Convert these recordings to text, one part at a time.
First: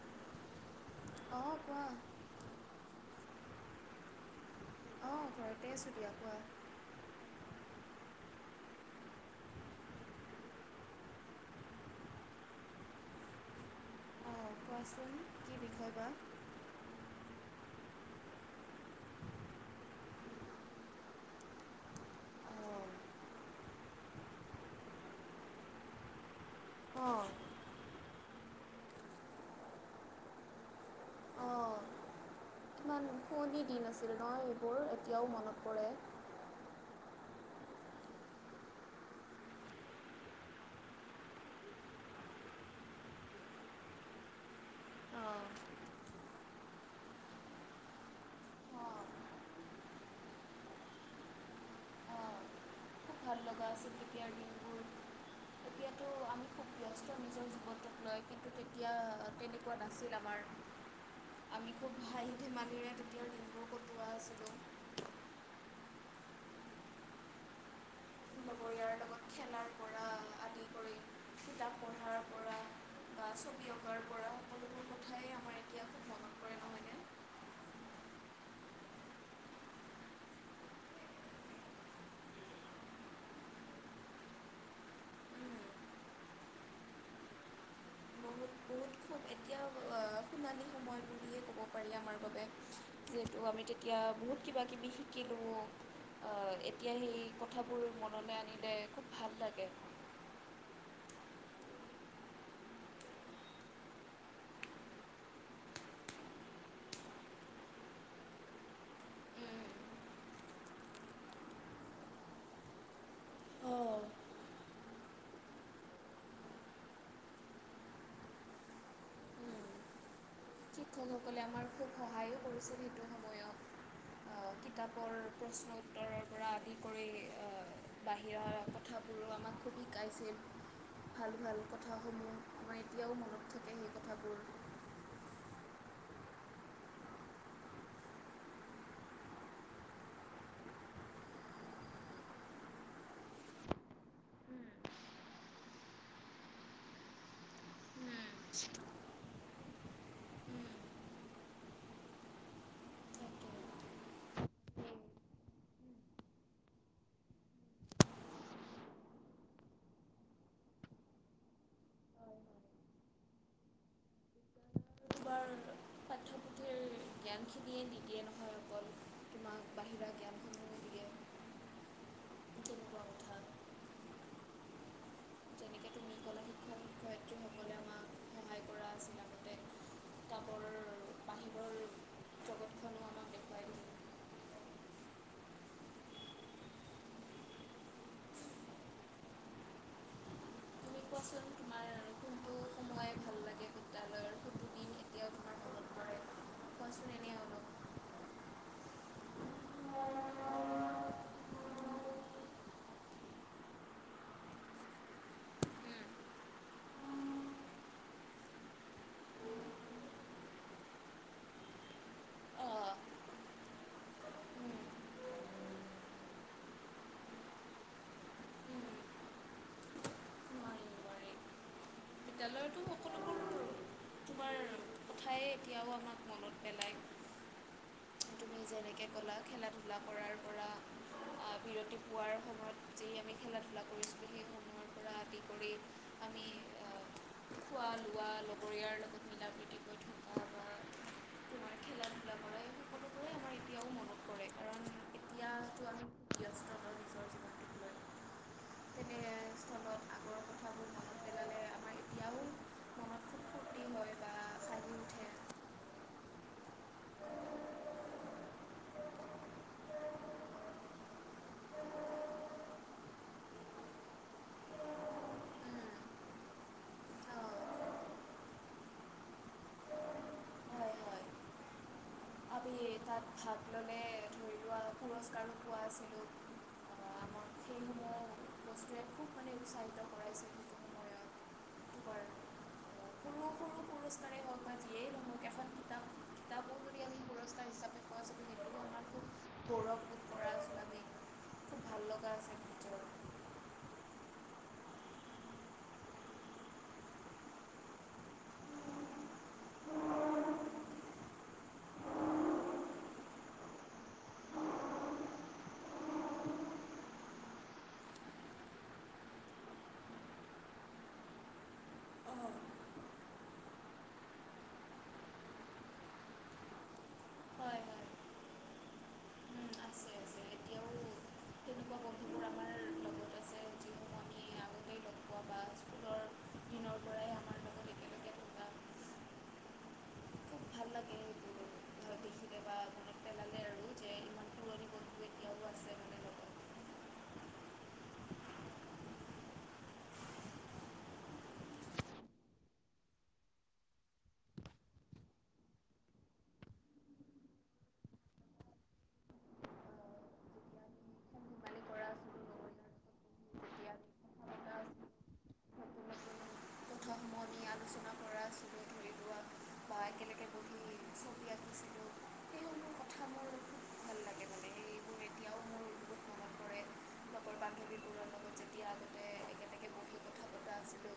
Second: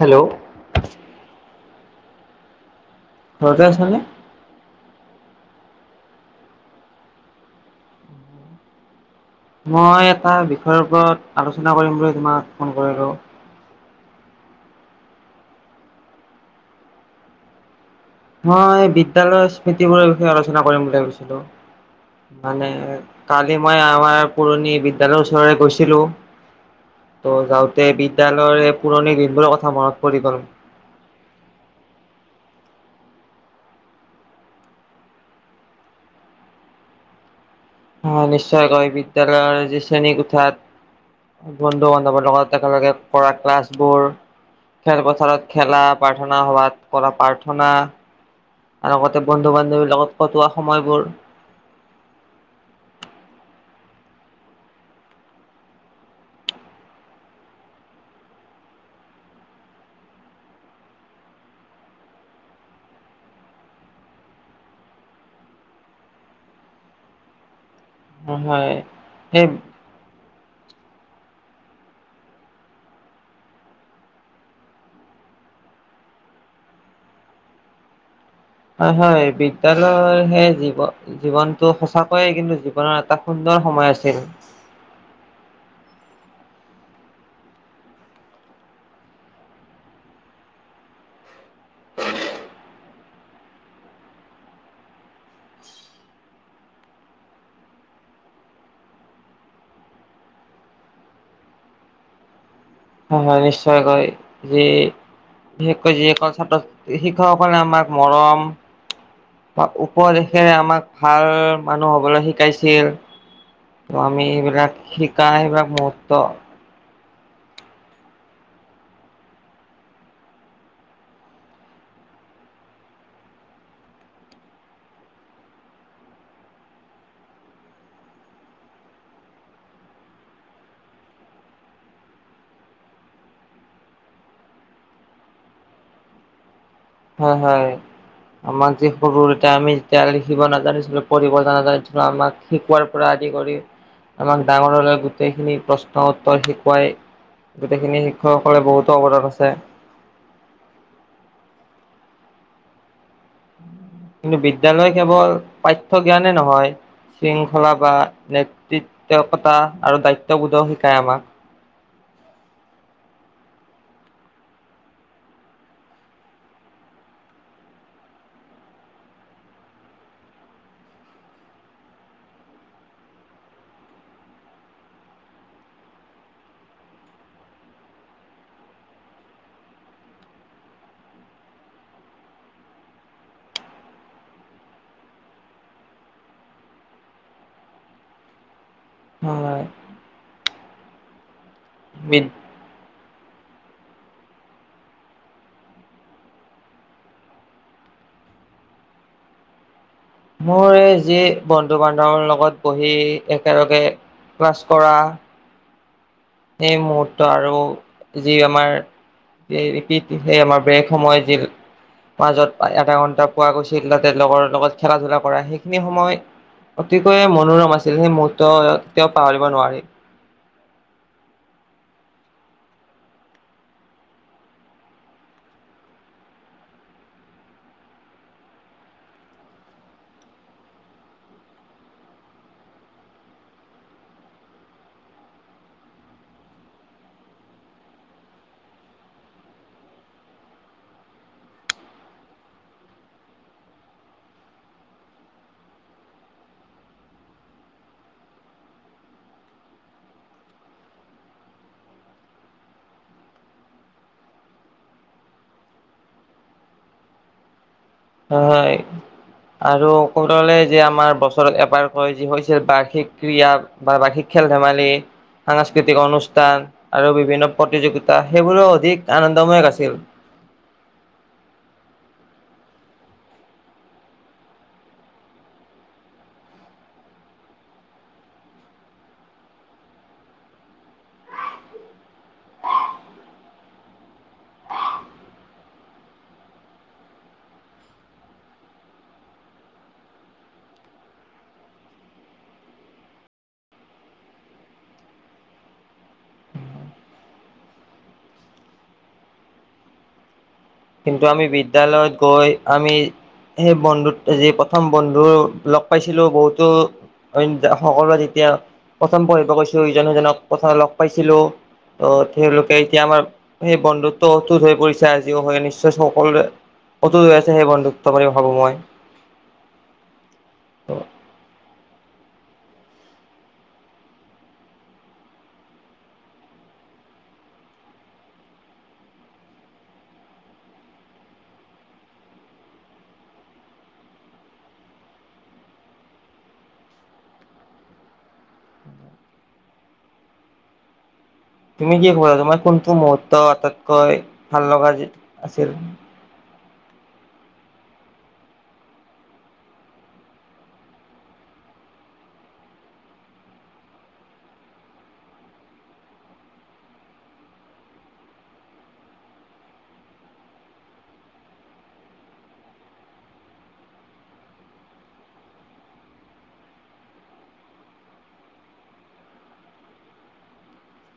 Hello. অ', কোৱা? ঘৰতে আছা নে? অ', ঘৰতে আছোঁ দি কোৱা। মই এটা বিষয়ৰ ওপৰত আলোচনা কৰিম বুলি তোমাক ফোন কৰিলোঁ। কোৱা চোন কি দেখাবা? মই বিদ্যালয়ৰ স্মৃতিবোৰৰ বিষয়ে আলোচনা কৰিম বুলি ভাবিছিলোঁ। মানে অঁ কালি মই আমাৰ পুৰণি বিদ্যালয়ৰ ওচৰলে গৈছিলোঁ। অঁ ত' যাওঁতে বিদ্যালয়ৰ এই পুৰণি দিনবোৰৰ কথা মনত পৰি গ'ল। অঁ। পুৱনি দিন আছিল ন এইবোৰ, এতিয়াও মনত পৰে। অঁ, নিশ্চয়কৈ বিদ্যালয়ৰ এই যে শ্ৰেণী কোঠাত - বন্ধু -বান্ধৱৰ লগত একেলগে কৰা ক্লাছবোৰ! অঁ খেলপথাৰত খেলা, প্ৰাৰ্থনা সভাত কৰা প্ৰাৰ্থনা, - আৰু অঁ লগতে বন্ধু বান্ধৱীৰ লগত কটোৱা সময়বোৰ! অঁ খুব ভাল লগা আছিল তেতিয়া দিনবোৰ। এতিয়া তো আমি খুব ব্যস্ত নিজৰ জীৱনটোক লৈ। লয়, কিন্তু তেতিয়া তেনেকুৱা নাছিল আমাৰ। আমিতো খুব হাঁহি ধেমালিৰে তেতিয়া দিনবোৰ কটোৱা আছিলোঁ। অঁ, হয়। লগৰীয়াৰ লগত সেই- খেলাৰ পৰা আদি কৰি কিতাপ পঢ়াৰ পৰা- বা ছবি অঁকাৰ পৰা সকলোবোৰ - [unintelligible] হয়, হয়। বিদ্যালয়ৰ সেই জীৱ- জীৱনতটো সঁচাকৈয়ে কিন্তু জীৱনৰ এটা সুন্দৰ সময় আছিল। এতিয়াও আ সোণালী সময় বুলিয়ে কব- ক'ব পাৰি আমাৰ বাবে। যিহেতু আমি তেতিয়া বহুত কিবা কিবি শিকিলোঁ। আ এতিয়া সেই কথাবোৰ মনলৈ আনিলে খুব ভাল লাগে। হয়, হয় নিশ্চয়কৈ। যি- বিশেষকৈ যিসকল ছাত্ৰ -ছাত্ৰী, শিক্ষকসকলে আমাক মৰম- বা উপদেশেৰে আমাক ভাল মানুহ হবলৈ শিকাইছিল। অঁ আমি এইবিলাক শিকা নাই বা গুৰুত্ত্ব - সকলে আমাৰ খুব সহায়ো কৰিছিল। সেইটো- সময়ত কিতাপৰ প্ৰশ্ন উত্তৰৰ পৰা আদি কৰি আ- বাহিৰৰ কথাবোৰো আমাক খুব শিকাইছিল। ভাল ভাল কথাসমূহ, আমাৰ এতিয়াও মনত থাকে সেই কথাবোৰ। হয়, হয়। আমাক যি সৰু তেতিয়া আমি যেতিয়া লিখিব নাজানিছিলো, পঢ়িব নাজানিছিলো। আমাক- শিকোৱাৰ পৰা আদি কৰি আমাক ডাঙৰলৈ গোটেইখিনি প্ৰশ্ন উত্তৰ শিকোৱাই- গোটেইখিনি শিক্ষকসকলে বহুতো অৱদান আছে। কিন্তু বিদ্যালয় কেৱল পাঠ্য জ্ঞানে নহয়। শৃংখলা বা নেতৃত্বকতা আৰু দায়িত্ববোধও শিকায় আমাক। বাৰু। পাঠ্য পুথিৰ- জ্ঞানখিনিয়ে নিদিয়ে নহয় অকল, তোমাক বাহিৰা জ্ঞান- তেনেকুৱা কথা যেনেকৈ তুমি ক'লা শিক্ষক শিক্ষয়িত্ৰীসকলে আমাক সহায় কৰা আছিল আগতে কিতাপৰ বাহিৰৰ জগতখনো আমাক দেখুৱাই দিছিল হয়। কচোন? বিন- টো সোমাই ভাল লাগে। বিদ্যালয়ৰ কোনটো দিন এতিয়াও তোমাৰ মনত পৰে কোৱাচোন এনে অলপ মোৰ এই যি বন্ধু বান্ধৱৰ লগত বহি একেলগে ক্লাছ কৰা সেই মহূৰ্ত আৰু যি আমাৰ সেই ৰিপিট সেই আমাৰ ব্ৰেক সময় যি মাজত অ আধা ঘন্টা পোৱা গৈছিল তাতে লগৰ উম লগত খেলা ধূলা কৰা সেইখিনি সময় অতিকৈ মনোৰম আছিল সেই মূহুৰ্ত উম কেতিয়াও পাহৰিব নোৱাৰি তেলৰ টো সকলোবোৰ তোমাৰ কথাই এতিয়াও আমাক মনত পেলায় যেনেকে কলা খেলা ধূলা কৰাৰ পৰা আ বিৰতি পোৱাৰ সময়ত যি আমি খেলা ধূলা কৰিছোঁ সেই সম আদি কৰি আমি অ খোৱা লোৱা লগৰীয়াৰ লগত মিলা প্ৰীতিকৈ থকা বা খেলা ধোলা সেটোৱে আমাৰ এতিয়াও মনত পৰে কাৰণ এতিয়াটো আৰু ব্যস্ত তেনেস্থলত আগৰ কথা মনত খুব ফূৰ্তি হয় বা হাঁহি উঠে হয় আৰু যে আমাৰ বছৰত এবাৰ হয় যি হৈছিল বাৰ্ষিক ক্ৰী়য়া বা বাৰ্ষিক খেল ধেমালি সাংস্কৃতিক অনুষ্ঠান আৰু বিভিন্ন অঁ প্ৰতিযোগিতা সেইবোৰো অধিক আনন্দময়ক আছিল হয় হয় আমি তাত ভাগ ললে ধৰি লোৱা পুৰস্কাৰ পোৱা আছিলো পাহৰিব নোৱাৰো কসে খুব মানে উৎসাহিত কৰাইছিল সময়ত কৰাৰ সৰু সৰু পুৰস্কাৰেই হওক বা যিয়েই নহওক এখন কিতাপ কিতাপো যদি আমি পুৰস্কাৰ গৌৰৱ কৰা ছোৱালি ভাল লগা আছে কিন্তু আমি বিদ্যয়ালয়ত গৈ আমি সেই বন্ধুত যি প্ৰথম বন্ধু লগ পাইছিলো বহুতো অইন সকলোৱে তেতিয়া প্ৰথম পঢ়িব গৈছো ইজনে সিজনক প্ৰথম লগ পাইছিলো ত তেওঁলোকে এতিয়া আমাৰ সেই বন্ধুত্ব অটুত হৈ পৰিছে আজিও হয় সকলোৰে অটুত হৈ আছে সেই হয় হয় বন্ধুত্ব বুলি ভাবোঁ মই উম, আছে আছে এতিয়াও তেনেকুৱা বন্ধুবোৰ আমাৰ লগত আছে যিবোৰ আমি আগতেই লগ পোৱা বা স্কুলৰ দিনৰ পৰাই আমাৰ লগত একেলগে থকা খুব ভাল লাগে সেইবোৰ ধৰ দেখিলে বা মনত পেলালে আৰু যে ইমান পুৰণি বন্ধু এতিয়াও আছে মানে লগত তুমি কি কবা তোমাৰ কোনটো মুহুৰ্ত আটাইতকৈ ভাল লগা যি আছিল যেতিয়া আমি খেল ধেমালি কৰা আছিলোঁ লগৰীয়াৰ লগত বহি যেতিয়া আমি কথা পতা আছিলোঁ নতুন নতুন কথাসমূহ আমি আলোচনা কৰা ধৰি লোৱা বা একেলগে ব সেইসমূহ কথা মোৰ খুব ভাল লাগে মানে সেইবোৰ এতিয়াও মোৰ বহুত মনত পৰে যেতিয়া মানে একেলগে বহি কথা পতা আছিলোঁ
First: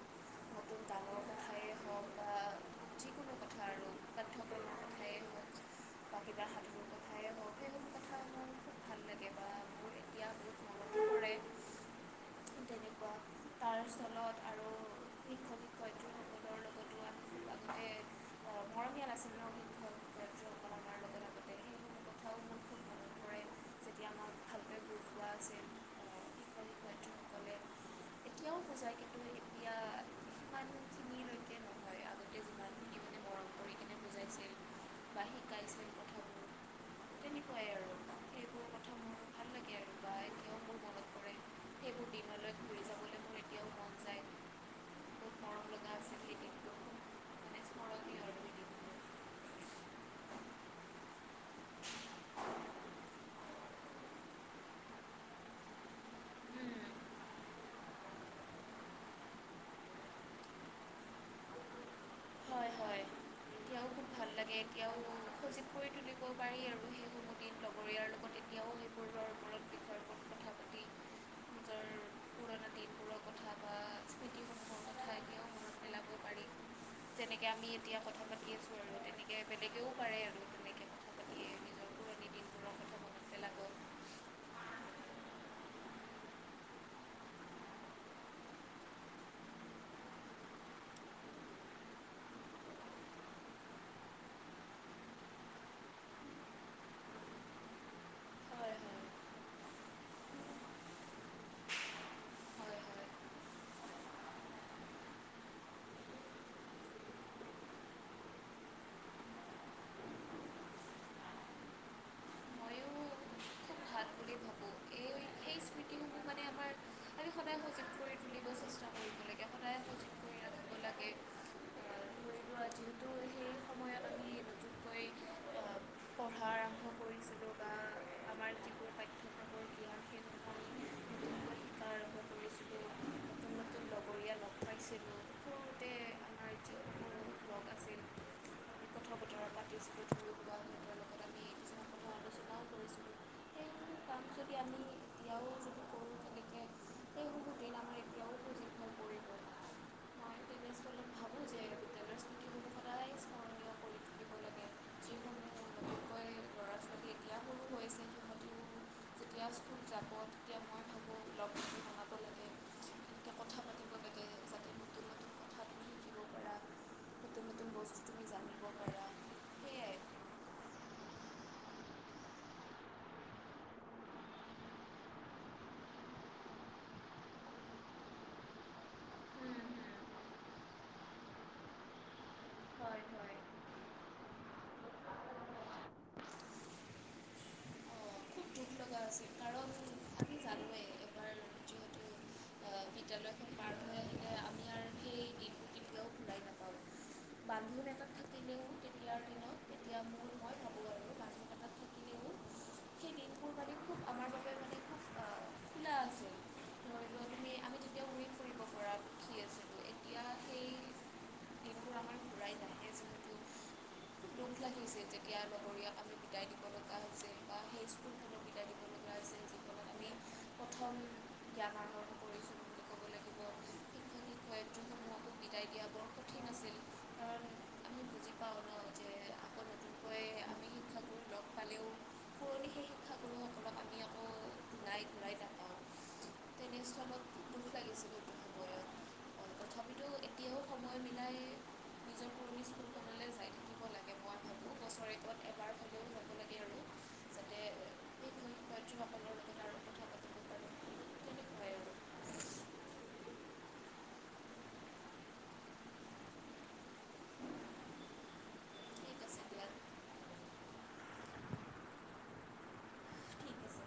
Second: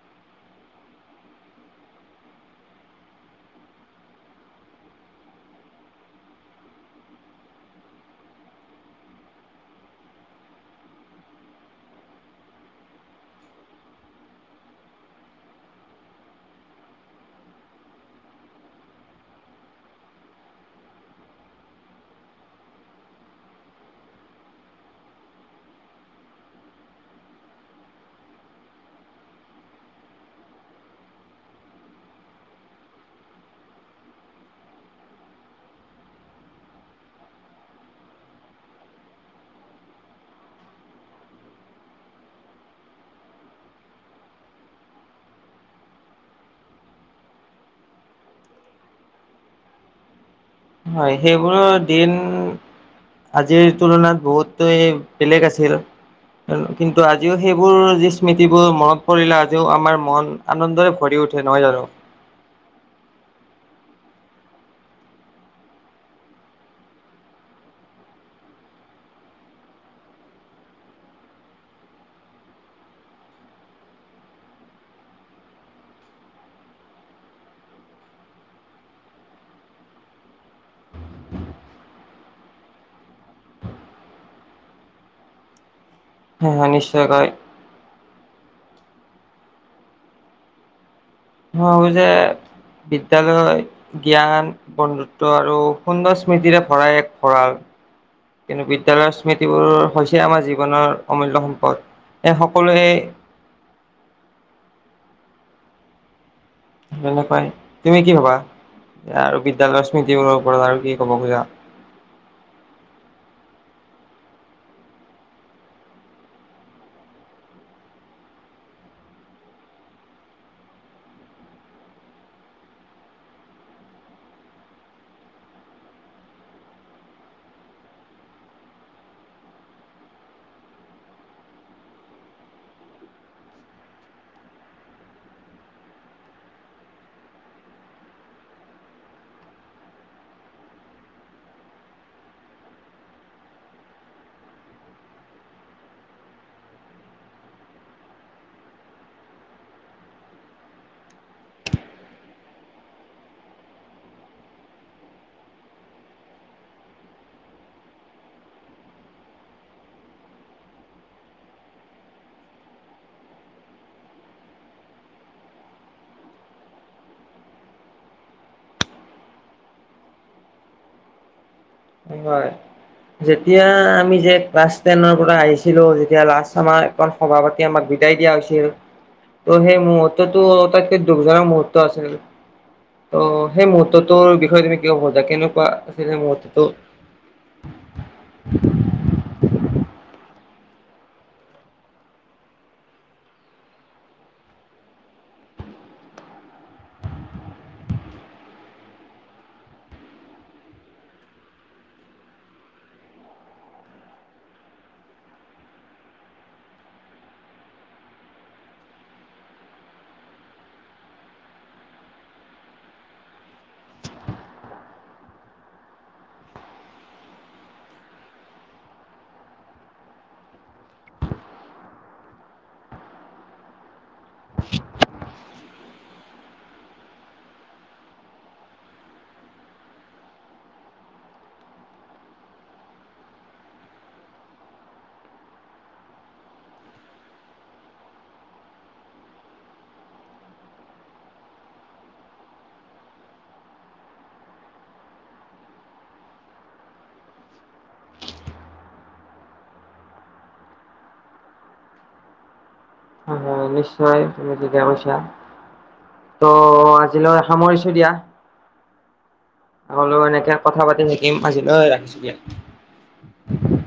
নতুন গানৰ কথাই হওক বা যিকোনো কথা আৰু পাঠ্যক্ৰমৰ কথাই হওক বা কিবা সাধুৰ কথাই হওক সেইসমূহ কথা মোৰ খুব ভাল লাগে বা মোৰ এতিয়া বহুত মনতো পৰে তেনেকুৱা তাৰ স্থলত আৰু শিক্ষক শিক্ষয়িত্ৰীসকলৰ লগতো আমি খুব আগতে আহ, মৰমীয়াল আছিল ন শিক্ষক শিক্ষয়িত্ৰীসকল আমাৰ লগত আগতে সেইসমূহ কথাও মোৰ খুব মনত পৰে যেতিয়া আমাক ভালকৈ বুজোৱা আছিল আহ, শিক্ষক শিক্ষয়িত্ৰীসকলে এতিয়াও বুজায় কিন্তু এতিয়া সিমানখিনিলৈকে নহয় আগতে যিমানখিনি মানে মৰম কৰি কিনে বুজাইছিল বা শিকাইছিল কথাবোৰ তেনেকুৱাই আৰু সেইবোৰ কথা মোৰ ভাল লাগে আৰু বা এতিয়াও মোৰ মনত পৰে সেইবোৰ দিনলৈ ঘূৰি যাবলৈ মোৰ এতিয়াও মন যায় বহুত মৰম লগা আছিল সেই দিনবোৰ খুব মানে স্মৰণীয় আৰু সেই দিনবোৰ হয় সেইবোৰো দিন আজিৰ তুলনাত বহুতে বেলেগ আছিল কিন্তু আজিও সেইবোৰ যি স্মৃতিবোৰ মনত পৰিলে আজিও আমাৰ মন আনন্দৰে ভৰি উঠে নহয় জানো হয় হয় এতিয়াও খুব ভাল লাগে এতিয়াও সজীৱ কৰি তুলিব পাৰি আৰু সেইবোৰ লগৰীয়াৰ লগত এতিয়াও বিষয়ৰ ওপৰত কথা পাতি নিজৰ পুৰণা দিনবোৰৰ কথা বা স্মৃতিসমূহৰ কথা যেনেকে আমি এতিয়া কথা পাতি আছোঁ আৰু তেনেকে বেলেগেও পাৰে আৰু তেনেকৈ কথা পাতি নিজৰ পুৰণি দিনবোৰৰ কথা মনত পেলাব হয় হয় নিশ্চয়কৈ মই ভাৱো যে বিদ্যালয় জ্ঞান বন্ধুত্ব আৰু সুন্দৰ স্মৃতিৰে ভৰা এক ভঁৰাল কিন্তু হয় বিদ্যালয়ৰ হয় স্মৃতিবোৰ হৈছে আমাৰ জীৱনৰ অমূল্য সম্পদ এই সকলোৱে হয় - হয় ল'ব পাৰি, তুমি কি ভবা আৰু বিদ্যালয়ৰ স্মৃতিৰ ওপৰত আৰু কি ক'ব খোজা? ময়ো ভাল বুলি ভাবো এই এই স্মৃতি সমূহত - এই আমাৰ আমি সদায় সজোগ কৰি তুলিব চেষ্টা কৰিব লাগে, সদায় সজীৱ কৰি ৰাখিব লাগে। হৈ যোৱা, যিহেতু সেই সময়ত আমি বুজি - পঢ়াৰ আৰম্ভ - পাঠ্যক্ৰমৰ জ্ঞান সেইসমূহ আমি নতুনকৈ শিকা আৰম্ভ কৰিছিলোঁ নতুন নতুন লগৰীয়া লগ পাইছিলোঁ সৰুতে আমাৰ যিসমূহ লগ আছিল কথা বতৰা পাতিছিলোঁ ধৰি লোৱা সিহঁতৰ লগত আমি কিছুমান কথা আলোচনাও কৰিছিলোঁ সেইসমূহ কাম যদি আমি এতিয়াও যদি কৰোঁ তেনেকৈ সেইসমূহ দিন আমাৰ এতিয়াও সজীৱ হৈ পৰিব মই তেনেস্থলত ভাবোঁ যে বিদ্যালয়ৰ স্মৃতিসমূহ সদায় স্মৰণীয় কৰি তুলিব লাগে যিসমূহ নতুনকৈ ল'ৰা ছোৱালী এতিয়া সৰু হৈ আছে সিহঁতেও যেতিয়া স্কুল যাব তেতিয়া মই ভাবোঁ লগ বন্ধু বনাব লাগে তেনেকৈ কথা পাতিব লাগে যাতে নতুন নতুন কথা তুমি শিকিব পাৰা নতুন নতুন বস্তু তুমি জানিব পাৰা সেয়াই হয়। যেতিয়া আমি যে, ক্লাছ টেনৰ পৰা আহিছিলো, যেতিয়া লাষ্ট সময়কন - সভা পাতি আমাক বিদায় দিয়া হৈছিল। ত' সেই মুহূৰ্তটো আটাইতকৈ দুখজনক মুহুৰ্ত আছিল। ত' হয় সেই মুহূৰ্তটোৰ বিষয়ে তুমি কি ক'ব খুজা, কেনেকুৱা আছিল সেই মুহূৰ্তটো? [unintelligible] দুখজনক আছিল, কাৰণ আমি জানোৱে - কেনেকৈ পাৰ - [unintelligible] আমি আৰু সেই দিন - বান্ধোন এটা থাকে। তেতিয়াৰ দিনত। এতিয়া মোৰ, মই ভাবো আৰু। স্কুল বাবে খুব, আমাৰ বাবে মানে খুব - খোলা আছিল ৷ পৰা সুখী আছিলোঁ এতিয়া সেই দিনবোৰ আমাৰ ঘূৰাই নাহে যিহেতু এইয়াৰ লগৰীয়াক আমি - গাত যে গাত ধৰিছিলো লগত। প্ৰথম - জ্ঞান আহৰণ - শিক্ষয়িত্ৰীসমূহকো বিদায় দিয়া বৰ্ষ - কি নাছিল। কাৰণ - হয়, আমি শিক্ষা গুৰু - শিক্ষাগুৰুসকলক আমি আকৌ নাই ঘূৰাই নাপাওঁ তেনেস্থলত দুখ লাগিছিল সেইটো সময়ত তথাপিতো এতিয়াও সময় মিলাই নিজৰ পুৰণি স্কুলখনলৈ যাই থাকিব লাগে মই ভাবোঁ বছৰেকত এবাৰ হ'লেও যাব লাগে আৰু যাতে শিক্ষক শিক্ষয়িত্ৰীসকলৰ লগত আৰু কথা পাতিব পাৰোঁ তেনেকুৱাই আৰু হয় হয় নিশ্চয়, তুমি ঠিকে কৈছা। ত' আজিলৈ সামৰিছো দিয়া। ঠিক আছে দিয়া আগলৈ এনেকে কথা পাতি থাকিম, আজিলৈ ৰাখিছো দিয়া। ঠিক আছে